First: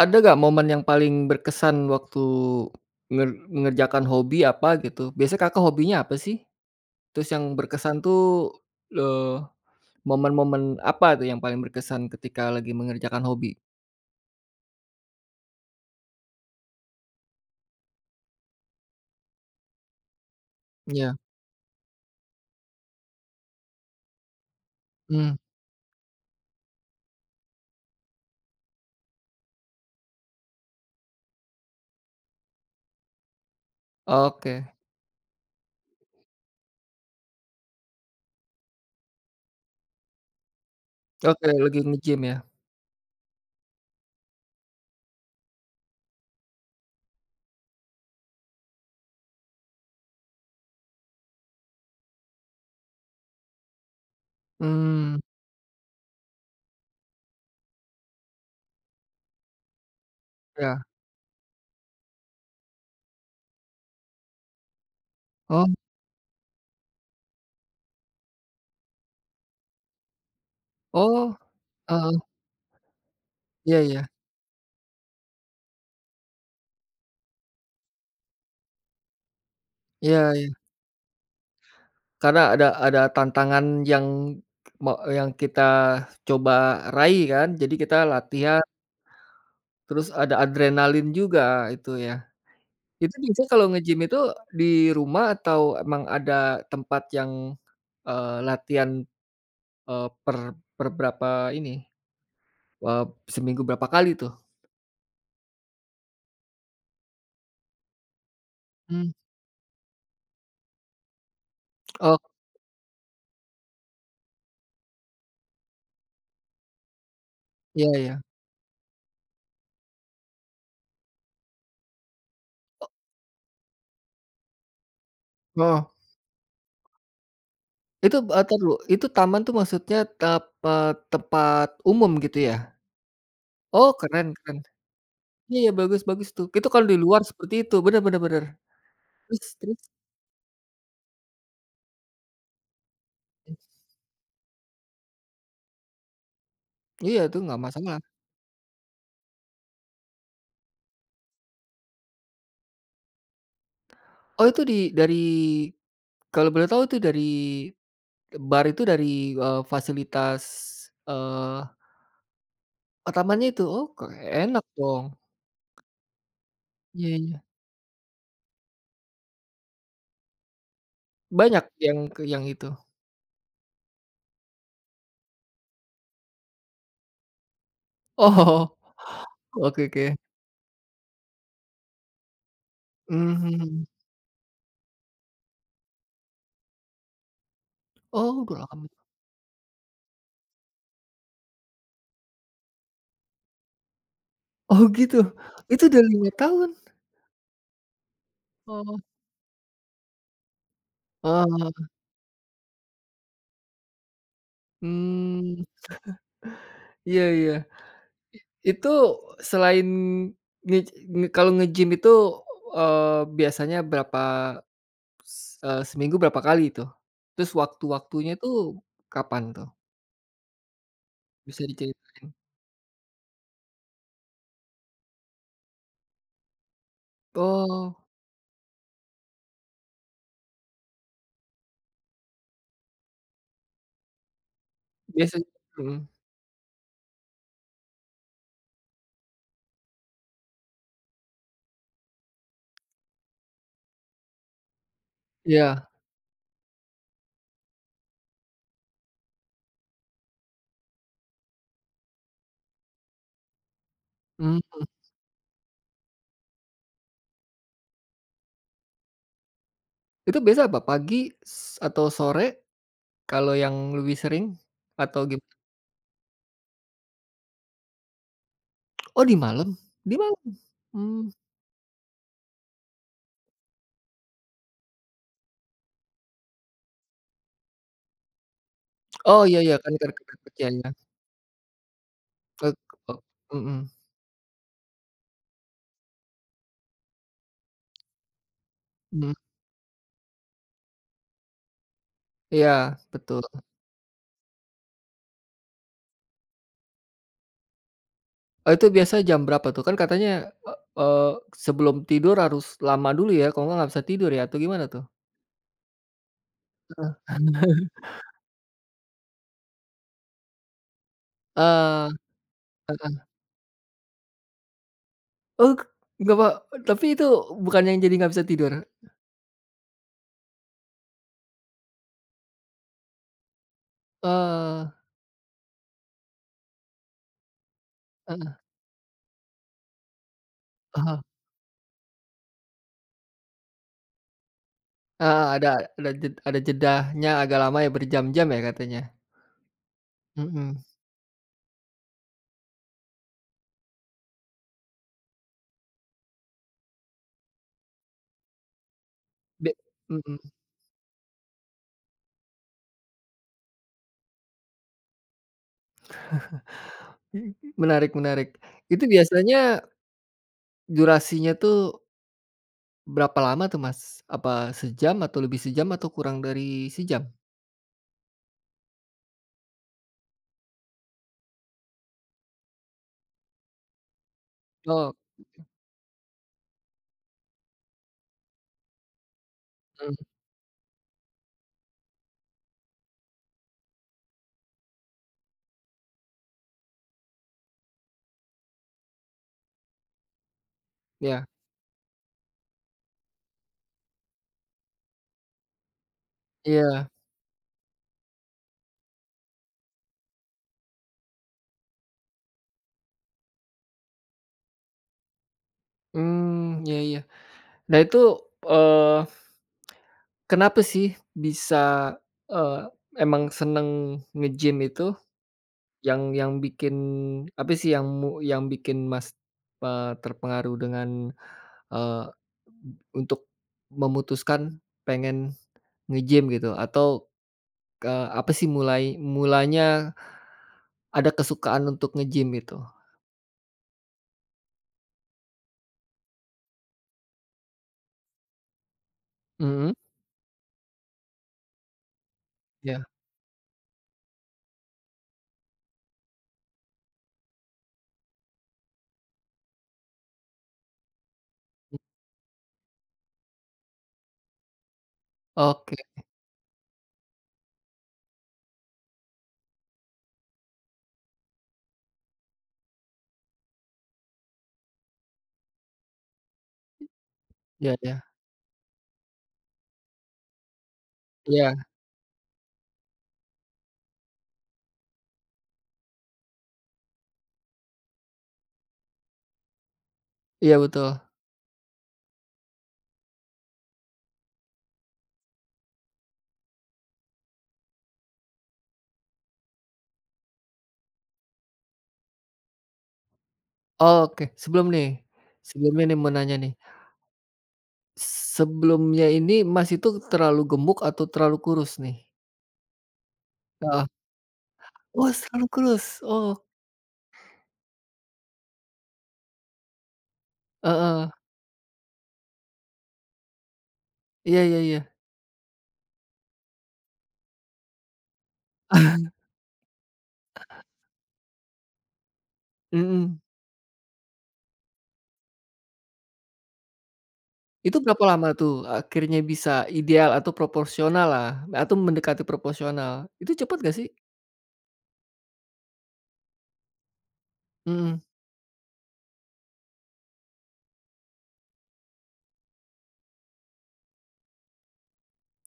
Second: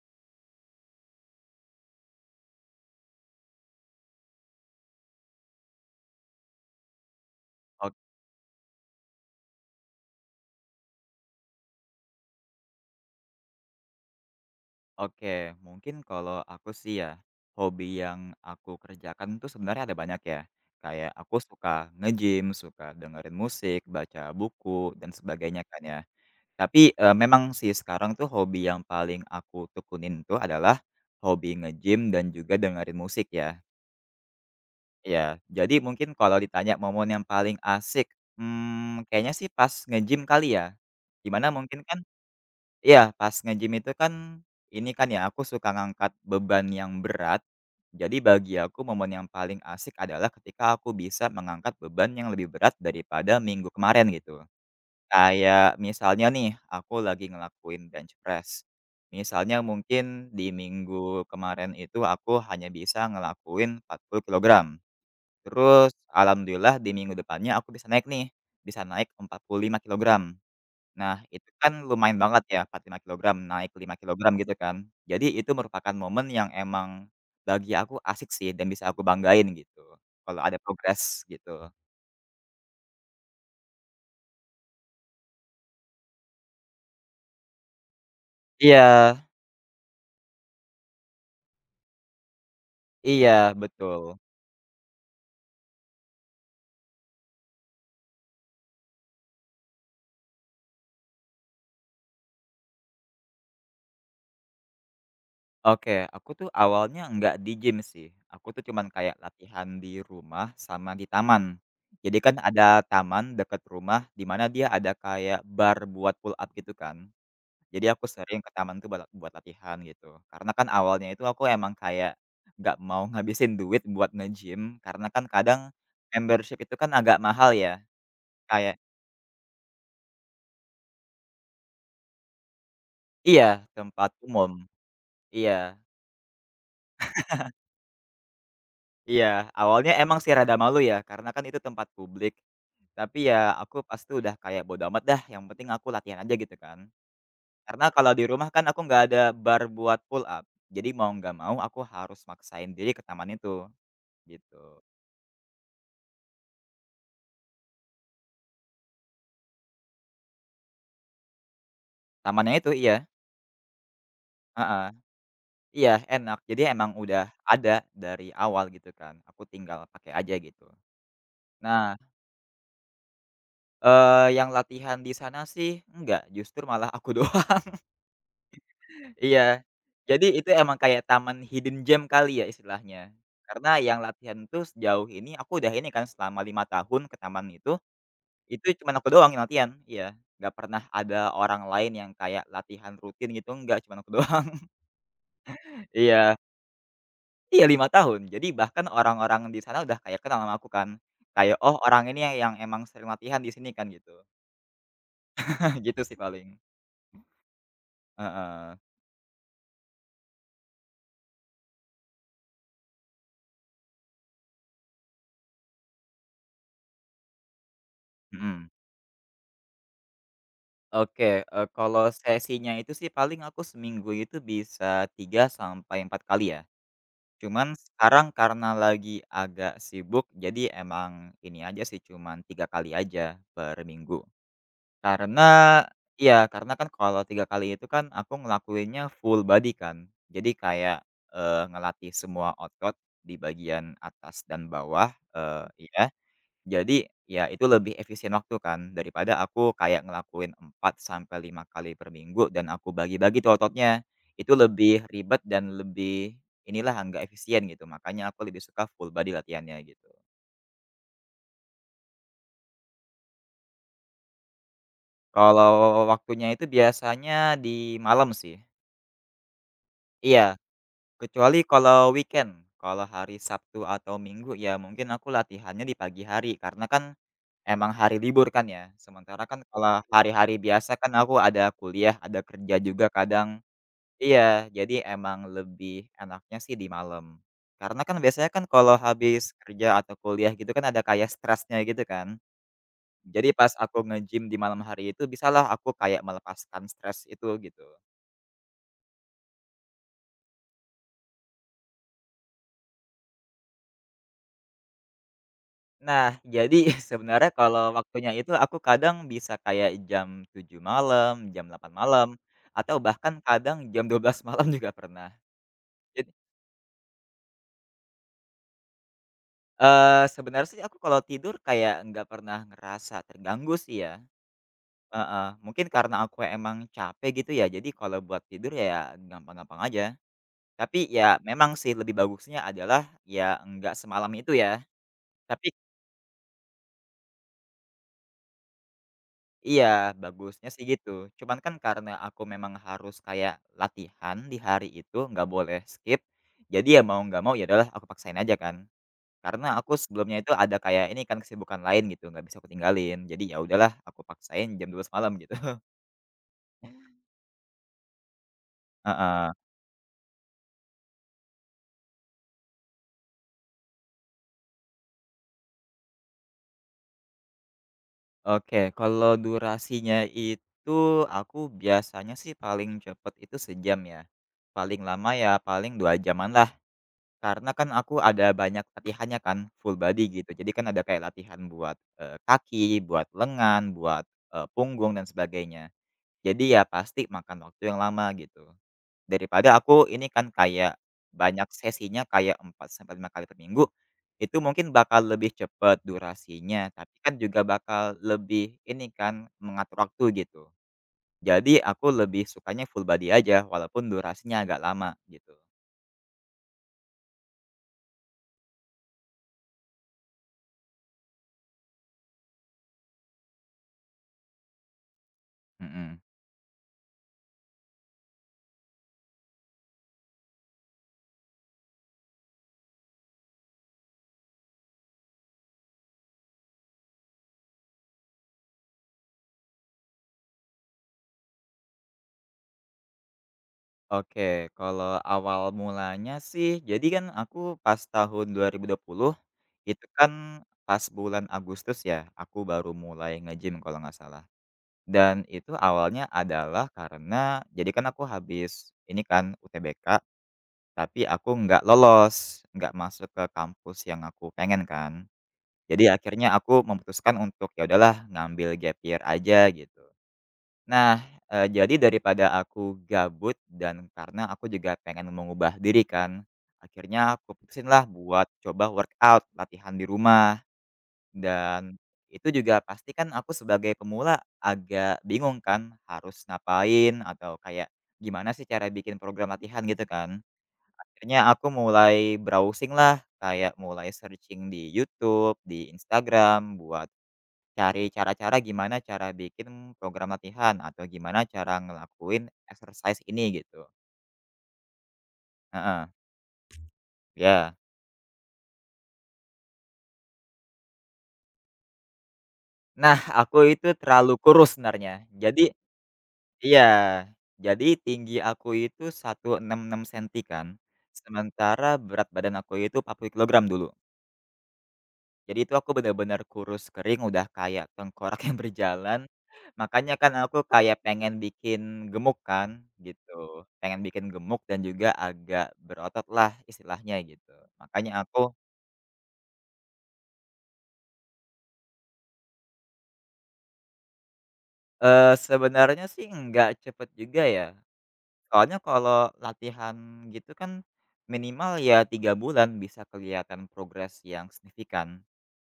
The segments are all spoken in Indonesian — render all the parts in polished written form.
Ada nggak momen yang paling berkesan waktu mengerjakan hobi apa gitu? Biasanya Kakak hobinya apa sih? Terus yang Ok berkesan tuh, eee, momen-momen apa tuh yang paling berkesan ketika lagi mengerjakan hobi? oke, mungkin kalau aku sih ya, hobi yang aku kerjakan tuh sebenarnya ada banyak ya. Kayak Ya, aku suka nge-gym, suka dengerin musik, baca buku, dan mmm, sebagainya kan ya. Tapi, memang sih sekarang tuh hobi yang paling aku tekunin tuh adalah hobi nge-gym dan juga dengerin musik ya. oke, Ya, jadi mungkin kalau ditanya momen yang paling asik, kayaknya sih pas nge-gym kali ya. Di oke, mana lagi mungkin kan. nge-gym ya? Iya, pas nge-gym itu kan, ini kan ya, aku suka ngangkat beban yang berat. Jadi bagi aku momen yang paling asik adalah ketika aku bisa mengangkat beban yang lebih berat daripada minggu kemarin gitu. Hmm, Kayak misalnya nih, aku lagi ngelakuin bench press. Misalnya mungkin di ya. minggu kemarin itu aku hanya bisa ngelakuin 40 kilogram. Oh, Terus alhamdulillah di minggu depannya aku bisa naik nih, bisa naik 45 kilogram. Nah, oh, itu kan lumayan heeh, banget ya 45 kilogram, naik iya, 5 iya, kilogram gitu kan. Jadi itu merupakan momen yang emang bagi aku asik sih dan bisa aku banggain gitu, iya, kalau iya, ada progres gitu. karena ada tantangan yang me yang kita coba raih kan, jadi kita latihan. Iya Terus ada adrenalin juga itu ya. Itu biasanya iya, kalau nge-gym betul. itu di rumah atau emang ada tempat yang, latihan, per per berapa ini, eee, seminggu berapa kali tuh? Oke, aku tuh awalnya nggak di gym sih, aku tuh cuman Mmm, kayak latihan di rumah sama di taman. Jadi oh, kan ada taman deket rumah di mana dia ada kayak bar buat pull up gitu kan. Jadi iya, aku iya, sering ke taman tuh bala buat latihan gitu. Karena kan awalnya itu aku emang kayak nggak mau ngabisin duit buat nge-gym, karena kan kadang heeh. membership itu kan agak mahal ya, Itu, entar dulu, kayak itu taman tuh maksudnya tempat umum gitu ya? iya, Oh, tempat keren, umum. keren. Iya, iya, Iya bagus, bagus tuh. Itu kalau di luar seperti itu, bener, bener, bener. Terus, iya, terus? awalnya emang sih rada malu ya, karena kan itu tempat publik. Tapi ya aku pas itu udah kayak bodo amat dah, yang penting aku latihan aja gitu kan. Iya, itu nggak Karena masalah. kalau di rumah kan aku nggak ada bar buat pull up, jadi mau nggak mau aku harus maksain diri ke taman itu, Oh, itu gitu. Dari, kalau boleh tahu itu dari bar itu dari, fasilitas, eee, Tamannya itu iya, oh, tamannya itu? Oh, enak heeh. dong. Iya, enak. Jadi emang Iya, udah iya. ada dari awal gitu kan, aku tinggal pakai aja gitu. Banyak Nah, yang yang itu? Yang latihan di sana sih enggak, justru malah aku doang. Oh. Iya. Oke, oke. Jadi itu emang kayak taman hidden gem kali ya istilahnya. Karena Mmm. yang latihan tuh sejauh ini aku udah ini kan selama 5 tahun ke taman Oh, udah itu lama. cuma aku doang yang latihan, iya. Nggak pernah ada orang lain yang kayak latihan rutin gitu, enggak, cuma aku doang. Oh gitu? Itu udah 5 Iya. tahun? Iya 5 tahun. Jadi bahkan Oh. orang-orang di sana udah kayak kenal sama aku kan. Kayak, "Oh Heeh. orang ini yang emang sering latihan di sini kan," gitu. Mmm, Gitu sih paling. iya, iya. Heeh, Itu selain nge nge kalau nge-gym itu, eee, biasanya berapa, s seminggu berapa kali itu? Terus waktu-waktunya itu mhm. kapan tuh? Oke, Bisa kalau diceritain? sesinya itu sih paling aku seminggu itu bisa 3 sampai 4 kali ya. Cuman Oh, sekarang karena lagi agak sibuk jadi emang ini aja sih cuman 3 kali aja per minggu. biasanya. Karena Mhm. iya, karena kan kalau 3 kali itu kan aku ngelakuinnya full body kan. Jadi kayak, ngelatih semua otot di bagian atas dan bawah, Iya. iya. Jadi, ya itu lebih efisien waktu kan, daripada aku kayak ngelakuin 4 sampai 5 kali per minggu dan aku bagi-bagi tuh ototnya. Itu Mhm. lebih ribet dan lebih inilah, nggak efisien gitu, makanya aku lebih suka full body latihannya gitu. Itu biasa apa? Pagi, atau sore, kalau yang lebih sering atau Kalau waktunya itu biasanya di malam sih. oh, di malam? Di malam? Iya. Mmm, Kecuali kalau weekend, kalau hari Sabtu atau Minggu ya mungkin aku latihannya di pagi hari karena kan emang hari libur kan ya. oh, Sementara iya, kan iya, kan kalau ker kerja hari-hari kerja ya, biasa kan aku ada kuliah, ada kerja ek juga ok, kadang. mhm. Iya, jadi emang lebih enaknya sih di malam. Karena kan biasanya kan kalau Mhm, habis kerja atau kuliah gitu kan ada kayak stresnya gitu kan. iya, betul. Jadi pas aku nge-gym di malam hari itu bisalah aku kayak melepaskan stres itu gitu. Oh, itu biasa jam berapa tuh? Kan katanya, e eee, sebelum tidur harus lama dulu ya, kalau nggak bisa tidur ya, atau gimana tuh? Nah, jadi Heeh. sebenarnya kalau waktunya itu aku kadang bisa kayak jam 7 malam, jam delapan Eee, malam, atau heeh. bahkan kadang jam 12 malam juga pernah. Oh, Jadi, nggak apa, tapi itu bukan yang jadi nggak bisa tidur? Sebenarnya sih aku kalau tidur kayak nggak pernah ngerasa terganggu sih ya, Oh, heeh. Mungkin karena aku emang capek gitu ya, jadi kalau buat heeh, tidur ya gampang-gampang aja. Tapi oh. ya memang sih lebih bagusnya adalah ya nggak semalam itu ya. Heeh, Tapi, ada jedahnya agak lama ya, berjam-jam ya katanya? iya, bagusnya Mhm. sih gitu. Cuman kan karena aku memang harus kayak latihan di hari itu, nggak boleh skip. Jadi ya mau nggak mau ya adalah aku paksain aja kan. Karena be aku sebelumnya mhm, itu ada kayak ini kan kesibukan lain gitu, nggak bisa aku tinggalin. Jadi ya udahlah aku paksain jam 12 malam gitu. menarik, menarik. Itu Heeh. biasanya durasinya tuh berapa lama tuh, Mas? Apa sejam atau lebih sejam atau kurang dari sejam? Oke, kalau durasinya itu aku biasanya sih paling cepet itu sejam ya. Paling Oh, lama ya paling 2 jaman lah. Karena kan aku ada banyak latihannya kan, full mhm, body gitu. Jadi kan ada kayak latihan buat, kaki, buat lengan, buat, punggung dan sebagainya. Jadi ya pasti makan waktu yang lama gitu. Daripada aku ini kan kayak iya, banyak sesinya kayak 4 sampai 5 kali per minggu, itu mungkin bakal lebih cepat durasinya, iya, tapi kan juga bakal lebih ini kan, mengatur waktu gitu. Jadi aku lebih sukanya full body aja walaupun durasinya agak lama gitu. mmm, iya, iya. Nah itu, eee, kenapa sih bisa, eee, emang seneng nge-gym itu? Mhm. Yang bikin apa sih yang yang bikin Mas, terpengaruh dengan, Eee, untuk memutuskan pengen nge-gym gitu atau, apa sih mulanya ada kesukaan untuk nge-gym itu? Oke, kalau awal mulanya sih jadi kan aku pas tahun 2020, Mhm, itu kan pas bulan Agustus ya, aku baru iya, mulai nge-gym kalau nggak salah. Dan itu awalnya adalah karena jadi kan aku habis ini kan UTBK, tapi aku nggak lolos, nggak masuk ke kampus yang aku pengen kan. oke, Jadi akhirnya aku memutuskan untuk ya udahlah ngambil gap year aja gitu. Nah, jadi daripada aku gabut dan karena aku juga pengen mengubah diri kan, akhirnya aku putusin ya, lah ya, buat coba workout, latihan di rumah, iya, dan itu juga pasti kan aku sebagai pemula agak bingung kan harus ngapain atau kayak gimana sih cara bikin program latihan gitu kan. iya, betul. Akhirnya aku mulai browsing-lah, kayak mulai searching di YouTube, di Instagram buat cari cara-cara gimana cara bikin program latihan atau gimana cara ngelakuin exercise ini gitu. Oke, sebelumnya Heeh, nih mau nanya nih, iya. sebelumnya ini Mas itu terlalu gemuk atau terlalu kurus nih? Nah, aku itu Heeh. terlalu kurus sebenarnya. Oh, Jadi selalu kurus? Oh, iya, jadi tinggi aku itu 166 sentimeter kan, heeh, sementara berat badan aku itu 40 kilogram dulu. iya, iya, iya, Jadi itu aku bener-bener kurus kering, udah kayak tengkorak yang berjalan, makanya kan aku kayak pengen bikin gemuk kan, mhm. gitu. Pengen bikin gemuk dan juga agak berotot lah istilahnya gitu. Itu berapa Makanya lama aku, tuh akhirnya bisa ideal atau proporsional lah, atau mendekati proporsional, itu cepet gak sih? Sebenarnya sih nggak cepet juga ya, Mhm, soalnya kalau latihan gitu kan minimal ya 3 bulan bisa kelihatan progres yang signifikan,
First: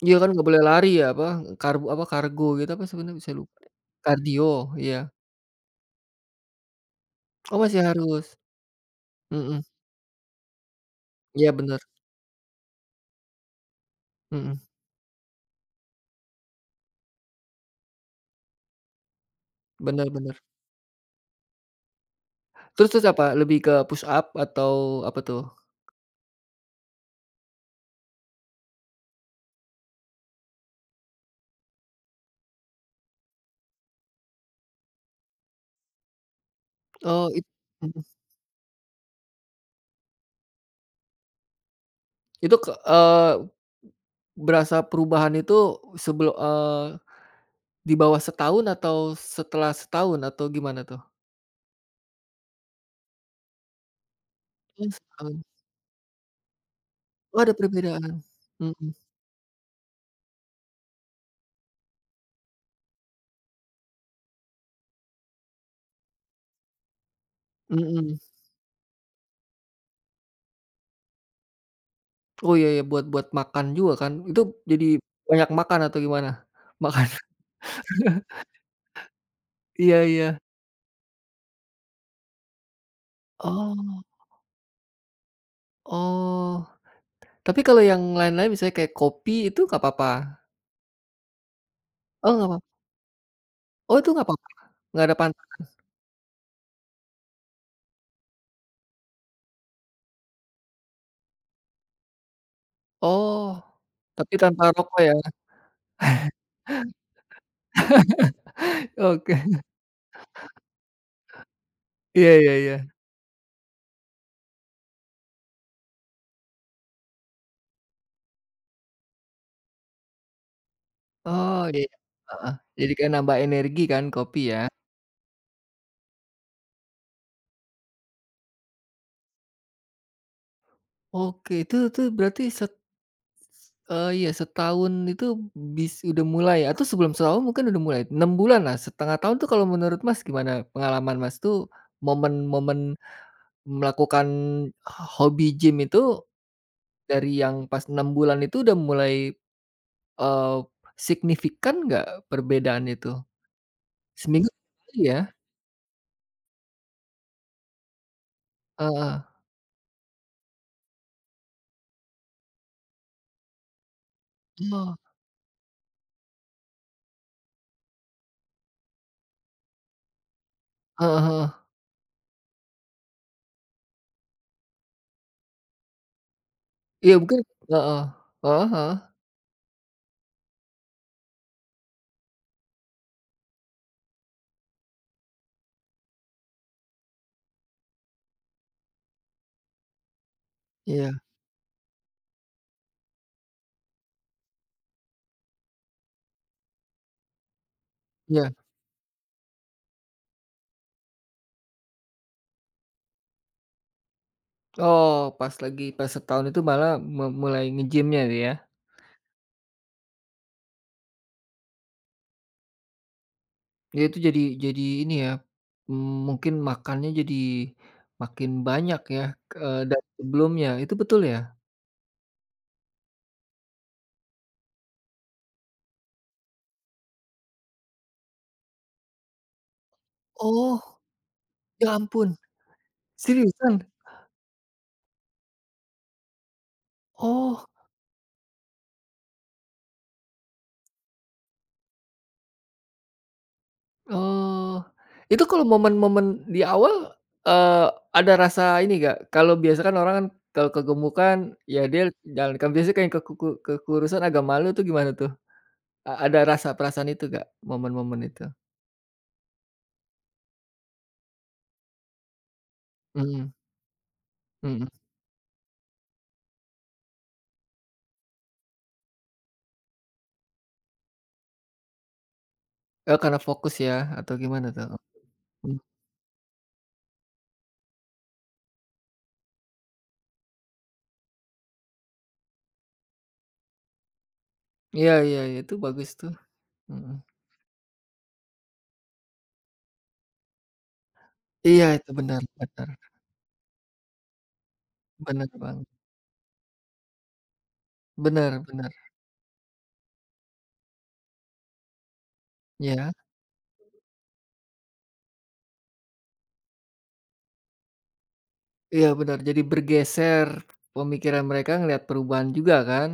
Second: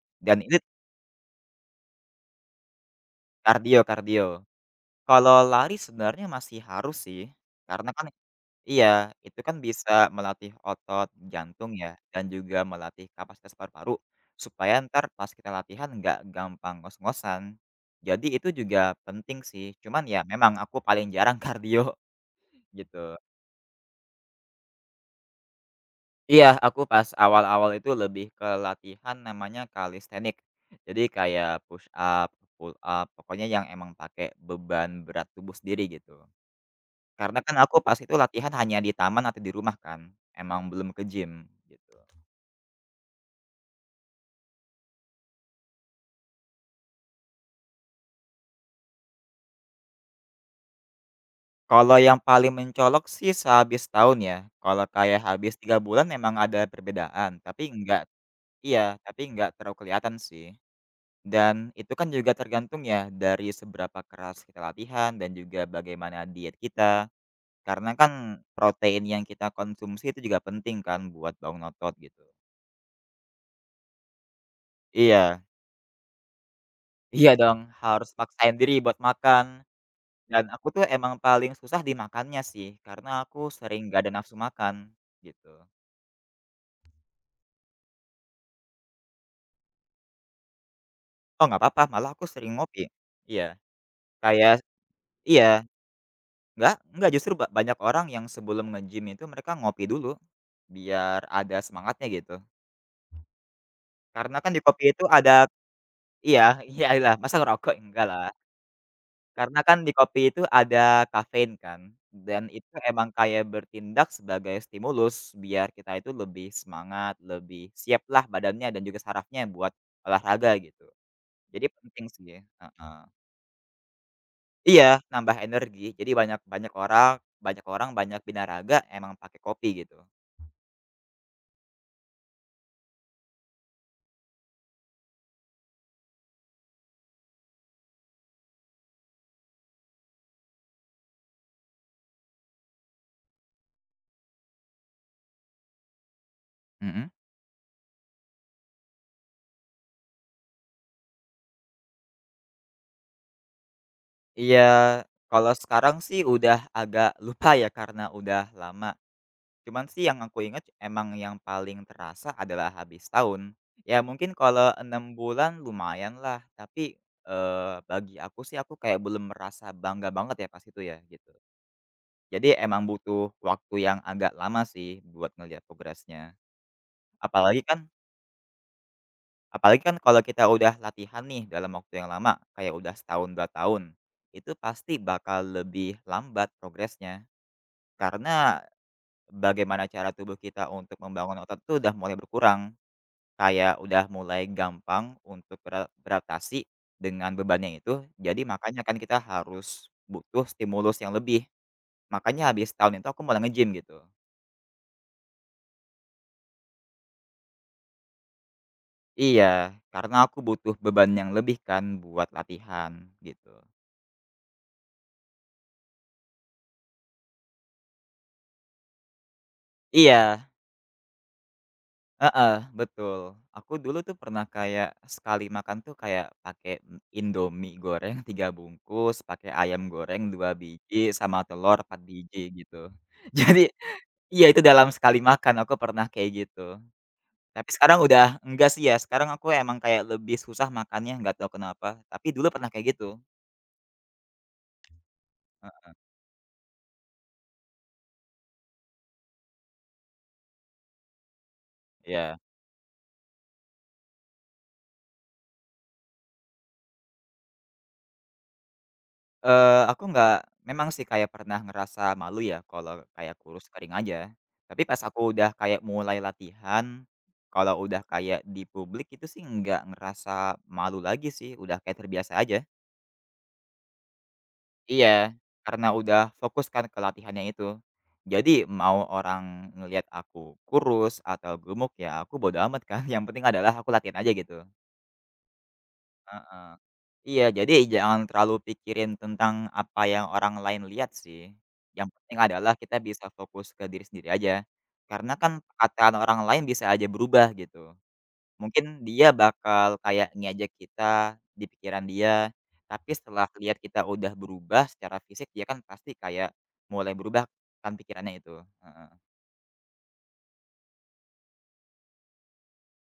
iya, kan dan nggak itu boleh lari ya, apa, karbo apa, kargo gitu apa, sebenarnya saya lupa deh. kardio kardio. Kardio, iya. Kalau lari sebenarnya masih harus sih, Oh, masih karena kan, harus, iya, itu kan mhm, bisa melatih otot iya, jantung bener, ya, dan juga melatih kapasitas paru-paru, mhm, supaya ntar pas kita latihan nggak gampang ngos-ngosan. Jadi itu juga penting sih, cuman bener, ya bener. memang aku paling jarang kardio, Terus, terus gitu. apa, lebih ke push up atau apa tuh? Iya, aku pas awal-awal itu lebih ke latihan namanya calisthenics. Jadi kayak push up, pull up, pokoknya yang emang pakai beban berat tubuh sendiri gitu. Oh, Karena kan aku pas mhm, itu latihan hanya di taman atau di rumah kan, emang belum ke gym, gitu. itu berasa perubahan itu, sebelu eee, di bawah setahun atau setelah setahun atau gimana tuh? Kalau yang paling mencolok sih sehabis tahun ya, kalau Oh, kayak setahun. habis 3 bulan memang ada Oh, perbedaan, ada tapi enggak, perbedaan. Mhm, iya, tapi enggak terlalu kelihatan sih. Dan itu kan juga tergantung ya dari seberapa keras kita latihan dan juga bagaimana diet kita, karena mhm. kan protein yang kita konsumsi itu juga penting kan buat bangun otot gitu. Oh, iya, iya, buat buat makan juga kan? Itu jadi Iya, banyak makan atau gimana? Makan. iya dong, harus paksain diri buat makan, Iya, iya. dan aku tuh emang paling susah di makannya sih, karena aku sering gak Oh, ada nafsu makan, gitu. oh. Tapi kalau yang lain-lain misalnya kayak kopi itu nggak apa-apa? Oh, nggak apa-apa, malah aku Oh, nggak sering apa, ngopi. Iya, oh, itu nggak apa-apa? kayak Nggak ada iya, nggak justru banyak orang yang sebelum nge-gym itu mereka ngopi dulu, biar ada semangatnya gitu. oh, tapi Karena kan di tanpa kopi rokok itu ya? ada iya, iyalah, masa ngerokok? Enggak lah. Oke. Karena kan di kopi itu ada kafein kan, Iya, dan iya, itu iya. emang kayak bertindak sebagai stimulus, biar kita itu lebih semangat, lebih siap lah badannya dan juga sarafnya buat olahraga gitu. Oh, Jadi iya, iya. penting sih, Heeh. Jadi heeh. kayak nambah energi kan kopi ya? Iya, nambah energi. Jadi banyak banyak orang banyak orang, banyak binaraga emang pakai kopi gitu. Oke, itu berarti, iya, setahun itu, udah mulai atau sebelum setahun mungkin udah mulai, 6 bulan lah, setengah tahun tuh, kalau menurut Mas gimana pengalaman Mas tuh momen-momen melakukan hobi gym itu Mhm. dari yang pas 6 bulan itu udah mulai, eee, signifikan nggak perbedaannya tuh? Seminggu Iya, kali ya? kalau sekarang sih udah agak lupa ya karena udah lama. Heeh. Cuman sih yang aku ingat emang yang paling terasa adalah habis tahun. Ya mungkin kalau Oh, 6 bulan lumayan lah, tapi, bagi aku sih aku kayak belum merasa bangga banget ya pas itu ya, heeh, gitu. heeh. Jadi emang butuh waktu yang agak lama sih buat ngelihat progresnya. Iya mungkin Apalagi kan heeh, heeh, heeh, Apalagi kan kalau kita udah latihan nih dalam waktu yang lama, kayak udah setahun, 2 tahun, itu pasti bakal lebih lambat progresnya. Karena bagaimana cara tubuh kita untuk iya, membangun otot itu udah mulai berkurang, kayak udah mulai gampang untuk beradaptasi dengan bebannya itu. Jadi iya. makanya kan kita harus butuh stimulus yang lebih. Makanya habis tahun itu aku mulai nge-gym gitu. Oh, pas setahun itu malah mulai nge-gym-nya ya? Iya, karena aku butuh beban yang lebih kan buat latihan gitu. Ya itu jadi ini ya, mungkin makannya jadi makin banyak ya, dari Iya. sebelumnya, itu betul ya? Heeh, betul. Aku dulu tuh pernah kayak sekali makan tuh kayak pakai Indomie goreng 3 bungkus, pakai ayam goreng dua Oh, biji, sama telur ya 4 ampun, biji gitu. Jadi seriusan? iya itu dalam sekali makan aku pernah kayak gitu. Oh, Tapi sekarang udah enggak sih ya, sekarang aku emang kayak lebih susah makannya, nggak tahu kenapa, tapi dulu pernah kayak gitu. eee, itu kalau Heeh, momen-momen di awal, eee, ada rasa ini gak, kalau biasa kan orang kan, kalau kegemukan ya dia iya. jalan kan biasanya kayak kekurusan agak malu tuh gimana tuh? Ada rasa perasaan itu gak momen-momen itu? Aku nggak memang sih kayak pernah ngerasa malu ya kalau kayak Mhm, kurus kering aja. Tapi mhm. pas aku udah kayak mulai latihan, kalau udah kayak di publik itu sih nggak ngerasa malu lagi sih, udah kayak terbiasa aja. Oh, karena fokus ya atau gimana tuh? Iya. Karena udah fokus kan ke latihannya itu. Jadi mau orang ngelihat aku kurus atau gemuk ya aku bodo amat kan, yang penting adalah aku latihan aja gitu. Iya, iya, iya, itu bagus tuh, Heeh. mhm. Iya, jadi jangan terlalu pikirin tentang apa yang orang lain lihat sih, Iya, yang itu penting benar, adalah benar, kita bisa fokus ke diri sendiri aja. Karena benar kan banget, perkataan orang lain bisa aja berubah gitu, benar, benar, mungkin dia bakal kayak ngejek kita di pikiran dia, iya, tapi setelah lihat kita udah berubah secara fisik dia kan pasti kayak mulai berubah kan pikirannya itu, iya, heeh. benar, jadi bergeser pemikiran mereka ngelihat perubahan juga kan?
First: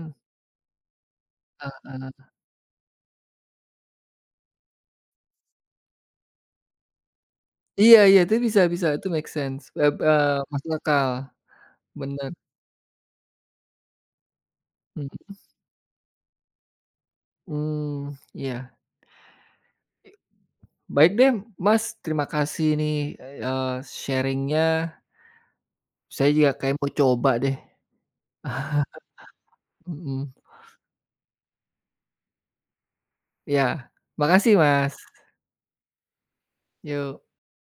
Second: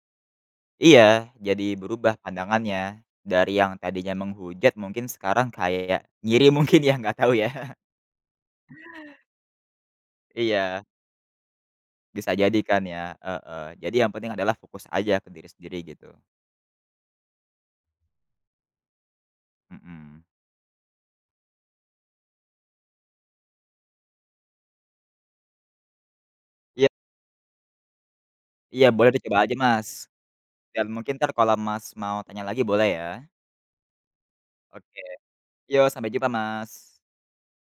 Iya, jadi Heeh. berubah pandangannya, dari yang tadinya menghujat mungkin sekarang kayak ngiri mungkin ya, nggak tahu ya. Iya, iya, itu bisa, bisa, itu make sense, masuk Iya. akal, bener, Bisa jadi kan ya, heeh. Jadi yang penting adalah fokus aja mhm, ke diri sendiri gitu, mmm, iya. mhm. Baik deh Mas, terima kasih nih, eee, sharing-nya, saya juga kayaknya Iya mau coba deh. iya boleh dicoba aja Mas, Mhm, dan mungkin entar kalau Mas mau tanya lagi boleh ya? iya, makasih Mas, Oke, yo sampai jumpa Mas. yok.